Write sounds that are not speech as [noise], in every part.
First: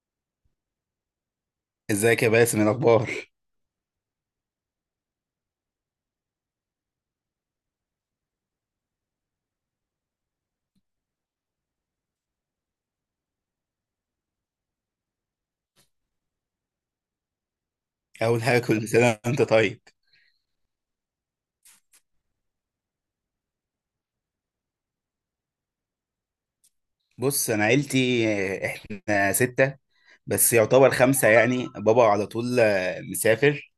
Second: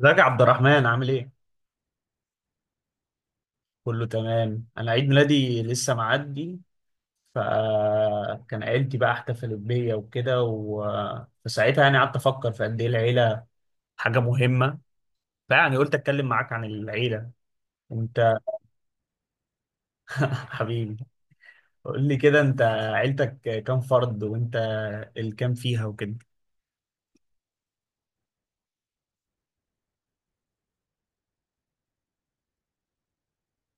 ازيك يا عبد الرحمن عامل ايه؟ ازيك يا باسم؟ إيه الاخبار؟ كله تمام، انا عيد ميلادي لسه معدي. فكان عيلتي بقى احتفلت بيا وكده. فساعتها يعني قعدت افكر في قد ايه العيله حاجه مهمه. فيعني قلت اتكلم معاك عن العيله انت اول حاجه، كل سنه وانت طيب. [laughs] حبيبي. قول لي كده انت، عيلتك كام فرد، وانت الكام فيها وكده؟ بص انا عيلتي، احنا سته، بس يعتبر خمسه. يعني بابا على طول مسافر،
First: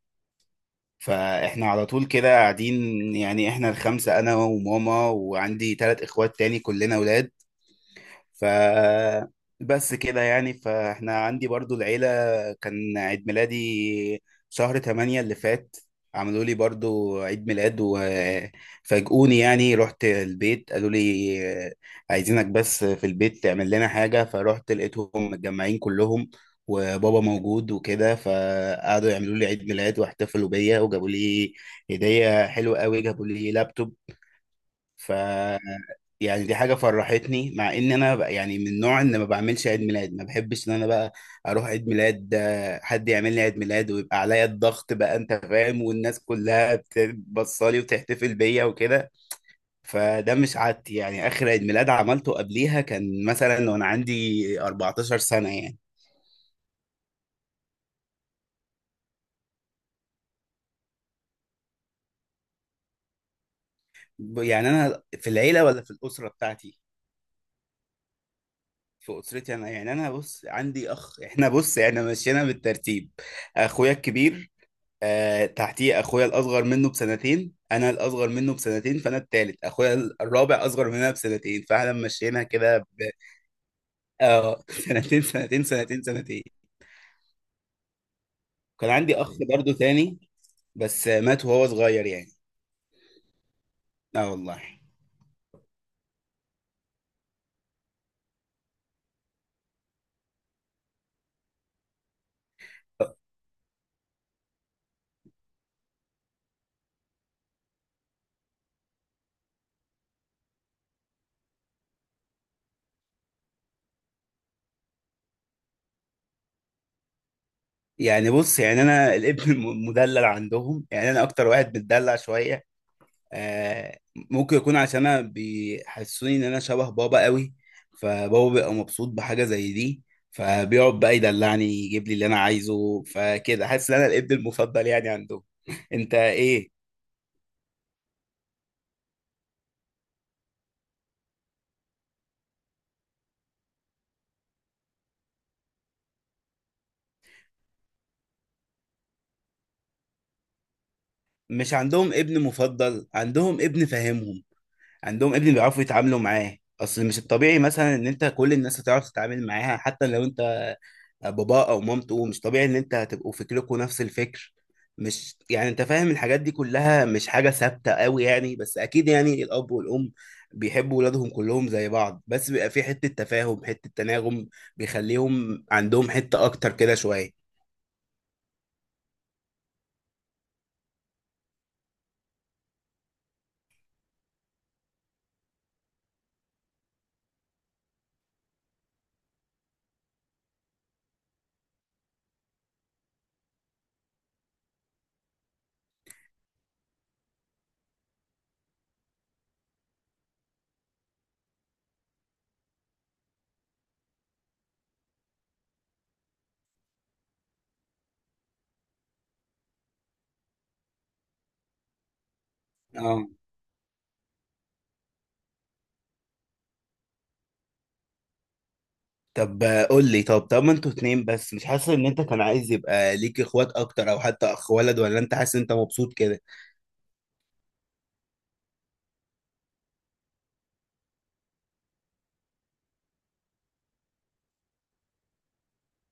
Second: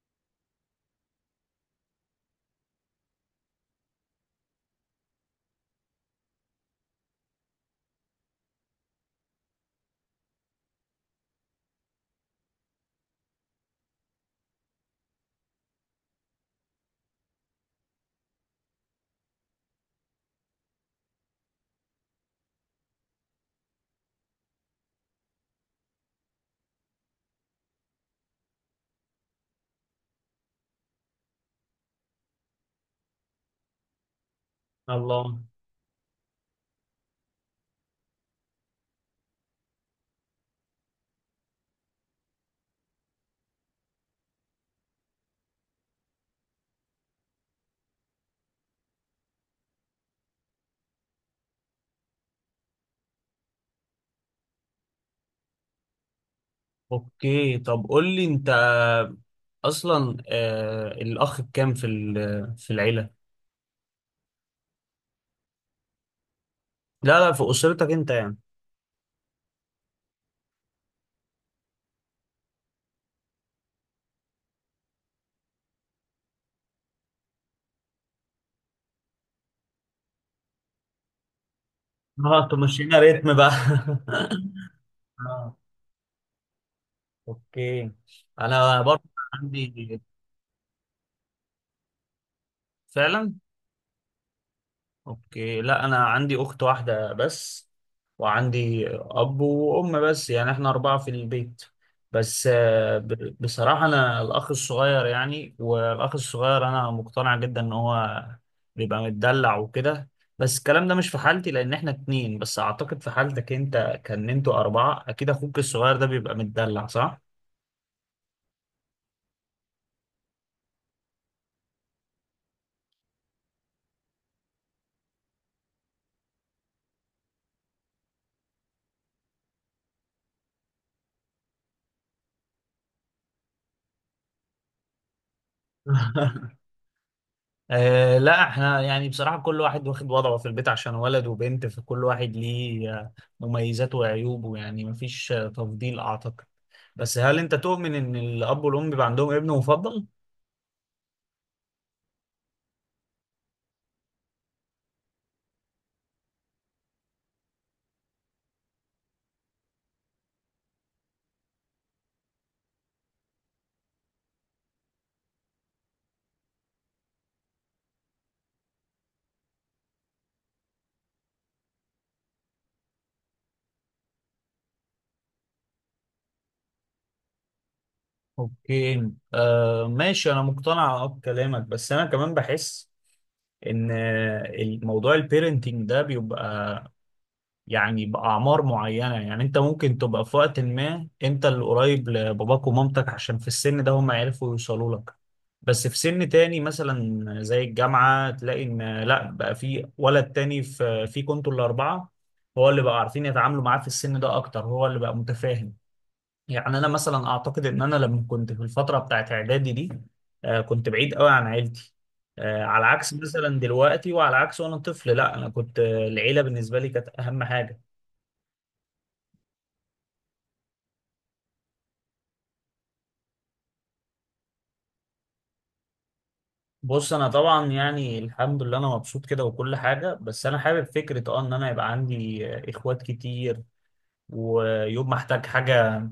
فاحنا على طول كده قاعدين. يعني احنا الخمسه انا وماما، وعندي 3 اخوات تاني كلنا اولاد. ف بس كده يعني، فاحنا عندي برضو العيلة. كان عيد ميلادي شهر 8 اللي فات، عملوا لي برضو عيد ميلاد وفاجئوني. يعني رحت البيت قالوا لي عايزينك بس في البيت تعمل لنا حاجة، فرحت لقيتهم متجمعين كلهم وبابا موجود وكده، فقعدوا يعملوا لي عيد ميلاد واحتفلوا بيا، وجابوا لي هدية حلوة قوي، جابوا لي لابتوب. ف الله. يعني دي حاجة فرحتني، مع ان انا بقى يعني من النوع ان ما بعملش عيد ميلاد، ما بحبش ان انا بقى اروح عيد ميلاد، حد يعمل لي عيد ميلاد ويبقى عليا الضغط بقى، انت فاهم، والناس كلها بتبصلي وتحتفل بيا وكده. فده مش عادتي، يعني اخر عيد ميلاد عملته قبليها كان مثلا وانا عندي 14 سنة يعني. اوكي، طب قول لي انت اصلا، الاخ بكام في العيله؟ يعني انا في العيلة ولا في الأسرة بتاعتي؟ لا، لا، في اسرتك انت يعني. في أسرتي انا، يعني انا بص عندي اخ، احنا بص احنا مشينا بالترتيب. اخويا الكبير، آه، تحتيه اخويا الاصغر منه بسنتين، انا الاصغر منه بسنتين فانا التالت، اخويا الرابع اصغر مننا بسنتين، فاحنا مشينا اه، كده ب... تمشينا ريتم بقى. اه [laughs] [laughs] سنتين اه. سنتين سنتين سنتين. اوكي. انا كان برضه عندي اخ برضو عندي. تاني، بس مات وهو صغير يعني. فعلا. اه والله. اوكي، لا انا عندي اخت واحده بس، وعندي اب وام، بس يعني احنا اربعه في البيت. بس بصراحه انا الاخ الصغير، يعني والاخ الصغير انا مقتنع جدا ان هو بيبقى متدلع وكده. بس الكلام ده مش في حالتي لان احنا اتنين بس، اعتقد في حالتك انت كان انتوا اربعه، اكيد اخوك الصغير ده بيبقى متدلع، صح؟ يعني بص، يعني انا الابن [laughs] المدلل عندهم، يعني انا اكتر واحد متدلع شويه. آه، ممكن يكون عشان انا بيحسسوني ان انا شبه بابا قوي، فبابا بيبقى مبسوط بحاجه زي دي، فبيقعد بقى يدلعني، يجيب لي اللي انا عايزه، فكده حاسس ان انا الابن المفضل يعني عندهم. [laughs] انت [laughs] ايه؟ آه، لا احنا يعني بصراحة كل واحد واخد وضعه في البيت عشان ولد وبنت، فكل واحد ليه مميزاته وعيوبه، يعني مفيش تفضيل أعتقد. بس هل أنت تؤمن إن الأب والأم بيبقى عندهم ابن مفضل؟ مش عندهم ابن مفضل، عندهم ابن فاهمهم، عندهم ابن بيعرفوا يتعاملوا معاه. اصل مش الطبيعي مثلا ان انت كل الناس هتعرف تتعامل معاها، حتى لو انت باباه او مامته، مش طبيعي ان انت هتبقوا فكركم نفس الفكر. مش يعني انت فاهم الحاجات دي كلها مش حاجة ثابتة قوي يعني. بس اكيد يعني الاب والام بيحبوا ولادهم كلهم زي بعض، بس بيبقى في حتة تفاهم، حتة تناغم بيخليهم عندهم حتة اكتر كده شوية. اوكي، ماشي، أنا مقتنع بكلامك، بس أنا كمان بحس إن الموضوع البيرنتينج ده بيبقى يعني بأعمار معينة، يعني أنت ممكن تبقى في وقت ما أنت اللي قريب لباباك ومامتك عشان في السن ده هم يعرفوا يوصلوا لك. بس في سن تاني مثلا زي الجامعة تلاقي إن لأ، بقى في ولد تاني في كنتوا الأربعة، هو اللي بقى عارفين يتعاملوا معاه في السن ده أكتر، هو اللي بقى متفاهم. يعني أنا مثلا أعتقد إن أنا لما كنت في الفترة بتاعت إعدادي دي، كنت بعيد قوي عن عيلتي. على عكس اه، مثلا دلوقتي، وعلى عكس وأنا طفل، لأ أنا كنت، العيلة بالنسبة لي كانت أهم حاجة. طب قول لي، طب ما انتوا اتنين بس، مش حاسس ان انت كان عايز يبقى ليك اخوات اكتر، او حتى اخ ولد؟ ولا انت حاسس ان انت مبسوط كده؟ بص انا طبعا يعني الحمد لله انا مبسوط كده وكل حاجه، بس انا حابب فكره ان انا يبقى عندي اخوات كتير. ويوم ما احتاج حاجه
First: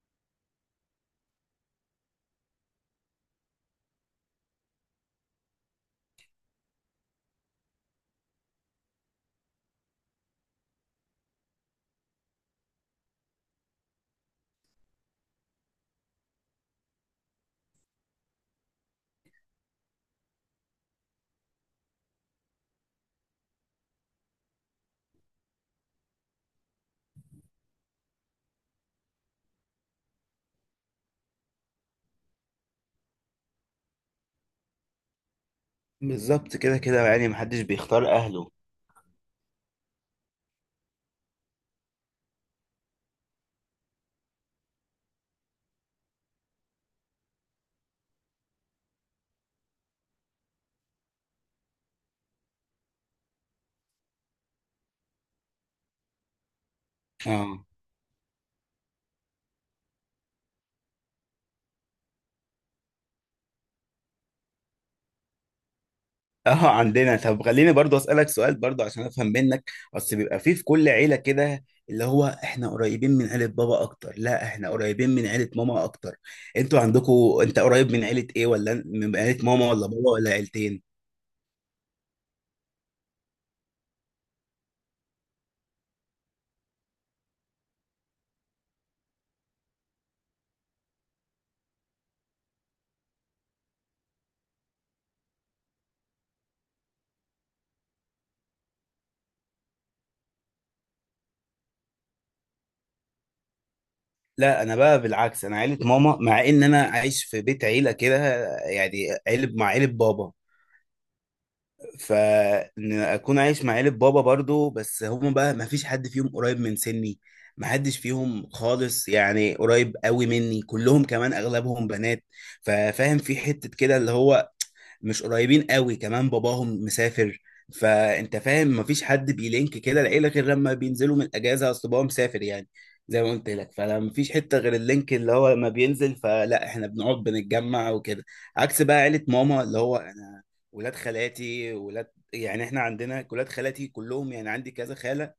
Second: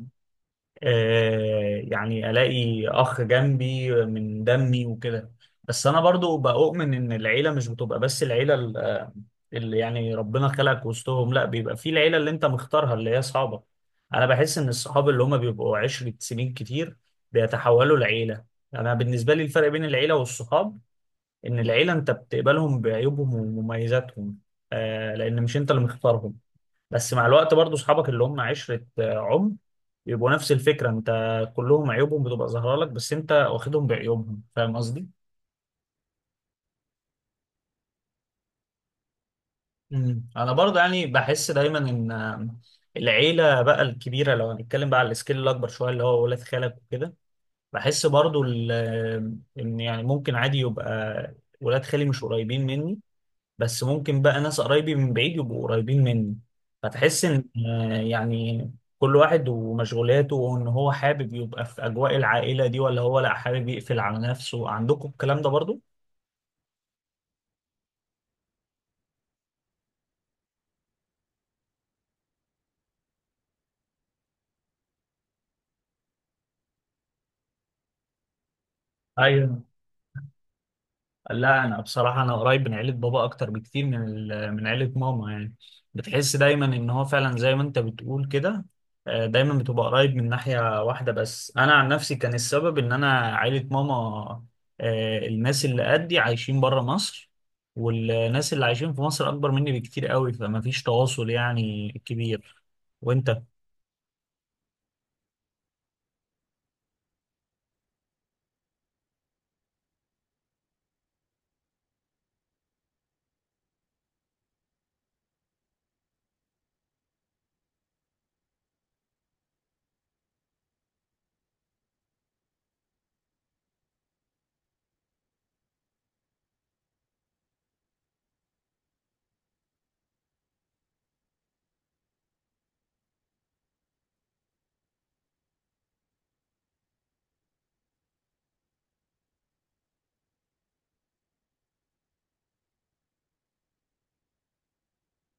يعني الاقي اخ جنبي من دمي وكده. بس انا برضو بؤمن ان العيله مش بتبقى بس العيله اللي يعني ربنا خلقك وسطهم، لا، بيبقى في العيله اللي انت مختارها، اللي هي اصحابك. انا بحس ان الصحاب اللي هم بيبقوا 10 سنين كتير بيتحولوا لعيله. انا بالنسبه لي الفرق بين العيله والصحاب ان العيله انت بتقبلهم بعيوبهم ومميزاتهم، لان مش انت اللي مختارهم. بس مع الوقت برضو اصحابك اللي هم عشره عمر يبقوا نفس الفكره انت، كلهم عيوبهم بتبقى ظاهره لك، بس انت واخدهم بعيوبهم، فاهم قصدي؟ بالظبط كده كده، يعني محدش بيختار اهله. انا برضو يعني بحس دايما ان العيله بقى الكبيره، لو هنتكلم بقى على السكيل الاكبر شويه اللي هو ولاد خالك وكده. بحس برضو ان يعني ممكن عادي يبقى ولاد خالي مش قريبين مني، بس ممكن بقى ناس قرايبي من بعيد يبقوا قريبين مني. فتحس ان اه. يعني كل واحد ومشغولاته، وان هو حابب يبقى في اجواء العائله دي ولا هو، لا حابب يقفل على نفسه. عندكم الكلام ده برضو؟ اه، عندنا. طب خليني برضو اسالك سؤال برضو عشان افهم منك، اصل بيبقى فيه في كل عيله كده اللي هو احنا قريبين من عيله بابا اكتر، لا احنا قريبين من عيله ماما اكتر. انتوا عندكم، انت قريب من عيله ايه؟ ولا من عيله ايوه. ماما ولا بابا ولا عيلتين؟ لا انا بصراحه، انا قريب من عيله بابا اكتر بكتير من من عيله ماما يعني. بتحس دايما ان هو فعلا زي ما انت بتقول كده، دايما بتبقى قريب من ناحيه واحده. بس انا عن نفسي كان السبب ان انا عيله ماما، الناس اللي قدي عايشين بره مصر، والناس اللي عايشين في مصر اكبر مني بكتير قوي، فما فيش تواصل يعني كبير. وانت؟ لا، انا بقى بالعكس، انا عيله ماما، مع ان انا عايش في بيت عيله كده، يعني عيله مع عيله بابا. فان اكون عايش مع عيلة بابا برضو، بس هم بقى ما فيش حد فيهم قريب من سني، ما حدش فيهم خالص يعني قريب قوي مني، كلهم كمان اغلبهم بنات. ففاهم في حتة كده اللي هو مش قريبين قوي، كمان باباهم مسافر، فانت فاهم ما فيش حد بيلينك كده العيلة غير لما بينزلوا من الاجازة. اصل بابا مسافر يعني، زي ما قلت لك، فلا مفيش حتة غير اللينك اللي هو لما بينزل، فلا احنا بنقعد بنتجمع وكده. عكس بقى عيلة ماما، اللي هو ولاد خالاتي، ولاد. يعني احنا عندنا ولاد خالاتي كلهم، يعني عندي كذا خالة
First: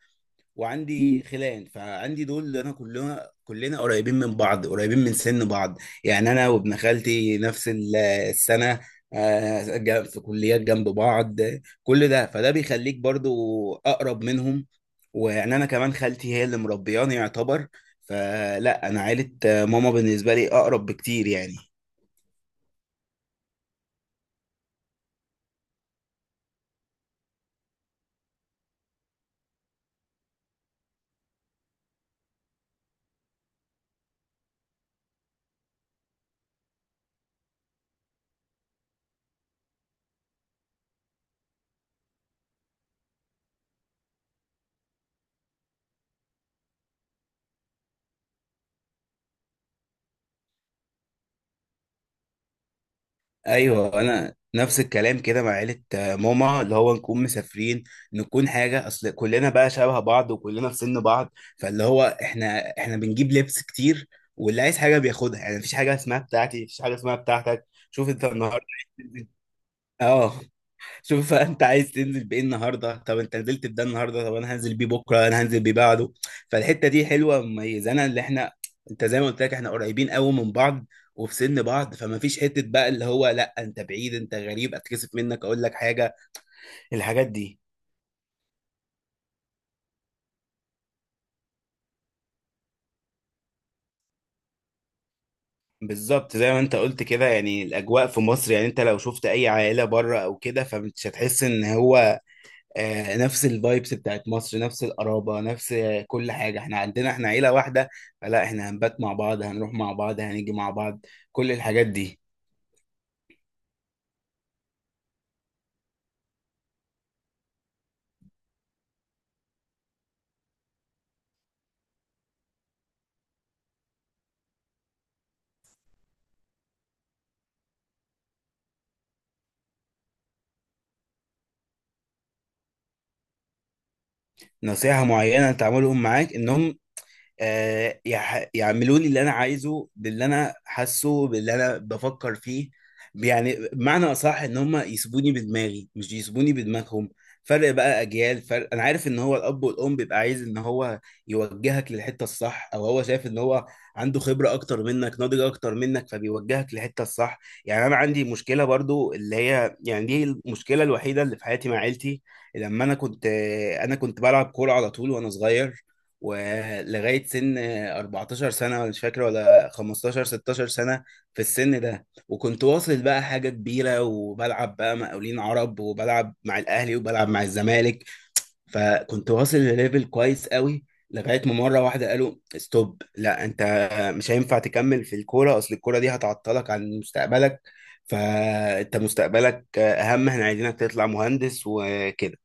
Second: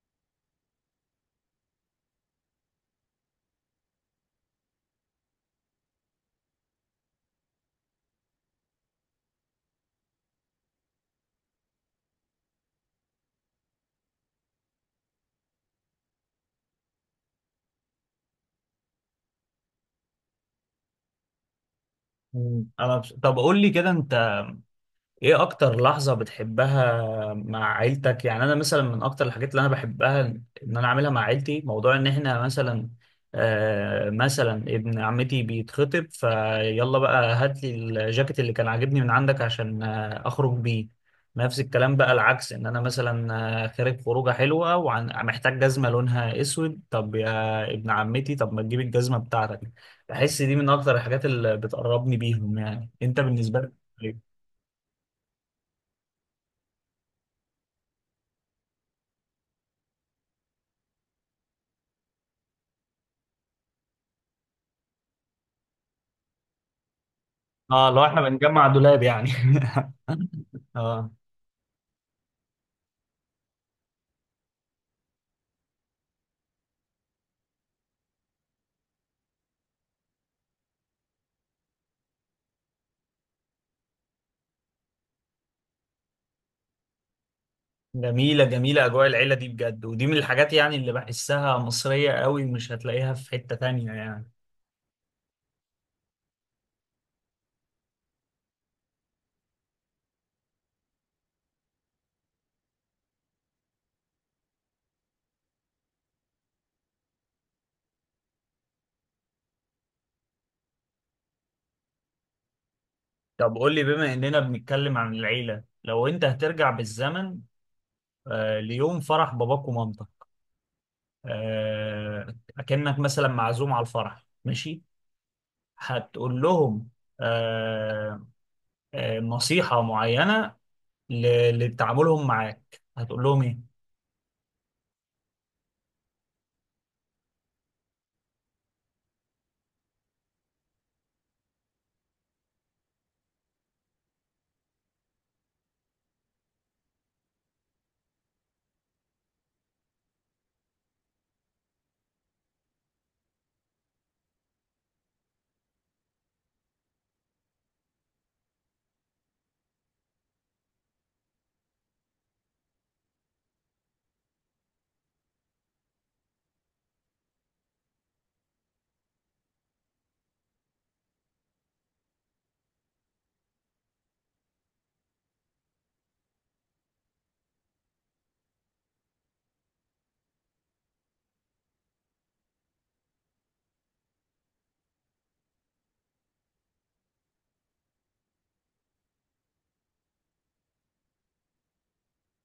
وعندي خلان، فعندي دول اللي انا كلنا قريبين من بعض، قريبين من سن بعض. يعني انا وابن خالتي نفس السنة، في كليات جنب بعض، كل ده فده بيخليك برضو اقرب منهم. ويعني انا كمان خالتي هي اللي مربياني يعتبر، فلا انا عيلة ماما بالنسبة لي اقرب بكتير يعني. طب قول لي كده انت، ايه اكتر لحظة بتحبها مع عيلتك؟ يعني انا مثلا من اكتر الحاجات اللي انا بحبها ان انا اعملها مع عيلتي، موضوع ان احنا مثلا، مثلا ابن عمتي بيتخطب، فيلا بقى هات لي الجاكيت اللي كان عاجبني من عندك عشان اخرج بيه. نفس الكلام بقى العكس، ان انا مثلا خارج خروجه حلوه ومحتاج جزمه لونها اسود، طب يا ابن عمتي طب ما تجيب الجزمه بتاعتك. بحس دي من اكتر الحاجات اللي بتقربني بيهم، يعني انت بالنسبه لك ايوه، انا إيه؟ نفس الكلام كده مع عيله ماما، اللي هو نكون مسافرين، نكون حاجه، اصل كلنا بقى شبه بعض وكلنا في سن بعض، فاللي هو احنا بنجيب لبس كتير، واللي عايز حاجه بياخدها. يعني مفيش حاجه اسمها بتاعتي، مفيش حاجه اسمها بتاعتك. اه، لو شوف احنا انت النهارده. بنجمع دولاب يعني. [laughs] اه. [laughs] اه. شوف بقى انت عايز تنزل بايه النهارده، طب انت نزلت بده النهارده، طب انا هنزل بيه بكره، انا هنزل بيه بعده. فالحته دي حلوه مميزه، انا اللي احنا، انت زي ما قلت لك احنا قريبين قوي من بعض وفي سن بعض، فما فيش حته بقى اللي هو لا انت بعيد، انت غريب، اتكسف منك اقول لك حاجه، الحاجات دي. جميلة، جميلة أجواء العيلة دي بجد، ودي من الحاجات يعني اللي بحسها مصرية قوي، مش هتلاقيها في حتة تانية يعني. بالظبط زي ما انت قلت كده، يعني الاجواء في مصر. يعني انت لو شفت اي عائله بره او كده فمش هتحس ان هو نفس الفايبس بتاعت مصر، نفس القرابة، نفس كل حاجة. احنا عندنا احنا عيلة واحدة، فلا احنا هنبات مع بعض، هنروح مع بعض، هنيجي مع بعض، كل الحاجات دي. طب قول لي، بما إننا بنتكلم عن العيلة، لو أنت هترجع بالزمن ليوم فرح باباك ومامتك، أكنك مثلا معزوم على الفرح ماشي، هتقول لهم آه نصيحة معينة لتعاملهم معاك، هتقول لهم إيه؟ نصيحة معينة تعملهم معاك انهم يعملوا لي اللي انا عايزه، باللي انا حاسه، باللي انا بفكر فيه. يعني بمعنى اصح ان هم يسيبوني بدماغي مش يسيبوني بدماغهم، فرق بقى اجيال فرق. انا عارف ان هو الاب والام بيبقى عايز ان هو يوجهك للحته الصح، او هو شايف ان هو عنده خبره اكتر منك، ناضج اكتر منك، فبيوجهك للحته الصح. يعني انا عندي مشكله برضو اللي هي، يعني دي المشكله الوحيده اللي في حياتي مع عيلتي. لما انا كنت بلعب كوره على طول وانا صغير، ولغايه سن 14 سنه، ولا مش فاكر ولا 15 16 سنه. في السن ده وكنت واصل بقى حاجه كبيره، وبلعب بقى مقاولين عرب، وبلعب مع الاهلي، وبلعب مع الزمالك، فكنت واصل لليفل كويس قوي. لغايه ما مره واحده قالوا ستوب، لا انت مش هينفع تكمل في الكوره، اصل الكوره دي هتعطلك عن مستقبلك، فانت مستقبلك اهم، احنا عايزينك تطلع مهندس وكده.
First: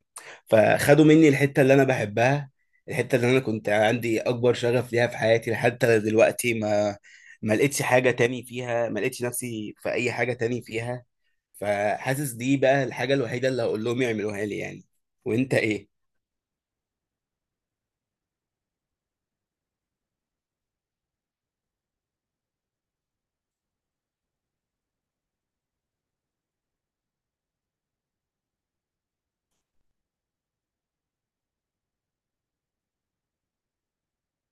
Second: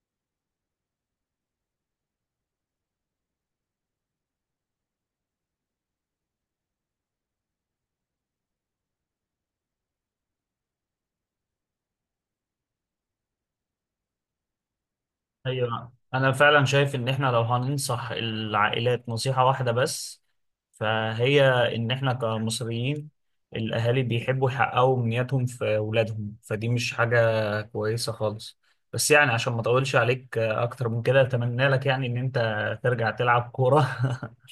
فخدوا مني الحتة اللي أنا بحبها، الحتة اللي أنا كنت عندي أكبر شغف ليها في حياتي، حتى دلوقتي ما لقيتش حاجة تاني فيها، ما لقيتش نفسي في أي حاجة تاني فيها. فحاسس دي بقى الحاجة الوحيدة اللي هقول لهم يعملوها لي يعني. وأنت إيه؟ ايوه، انا فعلا شايف ان احنا لو هننصح العائلات نصيحة واحدة بس، فهي ان احنا كمصريين الاهالي بيحبوا يحققوا امنياتهم في اولادهم، فدي مش حاجة كويسة خالص. بس يعني عشان ما اطولش عليك اكتر من كده، اتمنى لك يعني ان انت ترجع تلعب كورة.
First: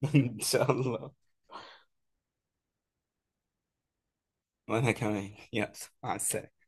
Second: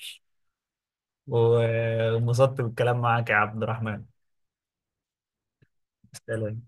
[laughs] إن شاء الله. [laughs] وانبسطت بالكلام معاك يا عبد الرحمن. وأنا كمان، يلا، مع السلامة. سلام.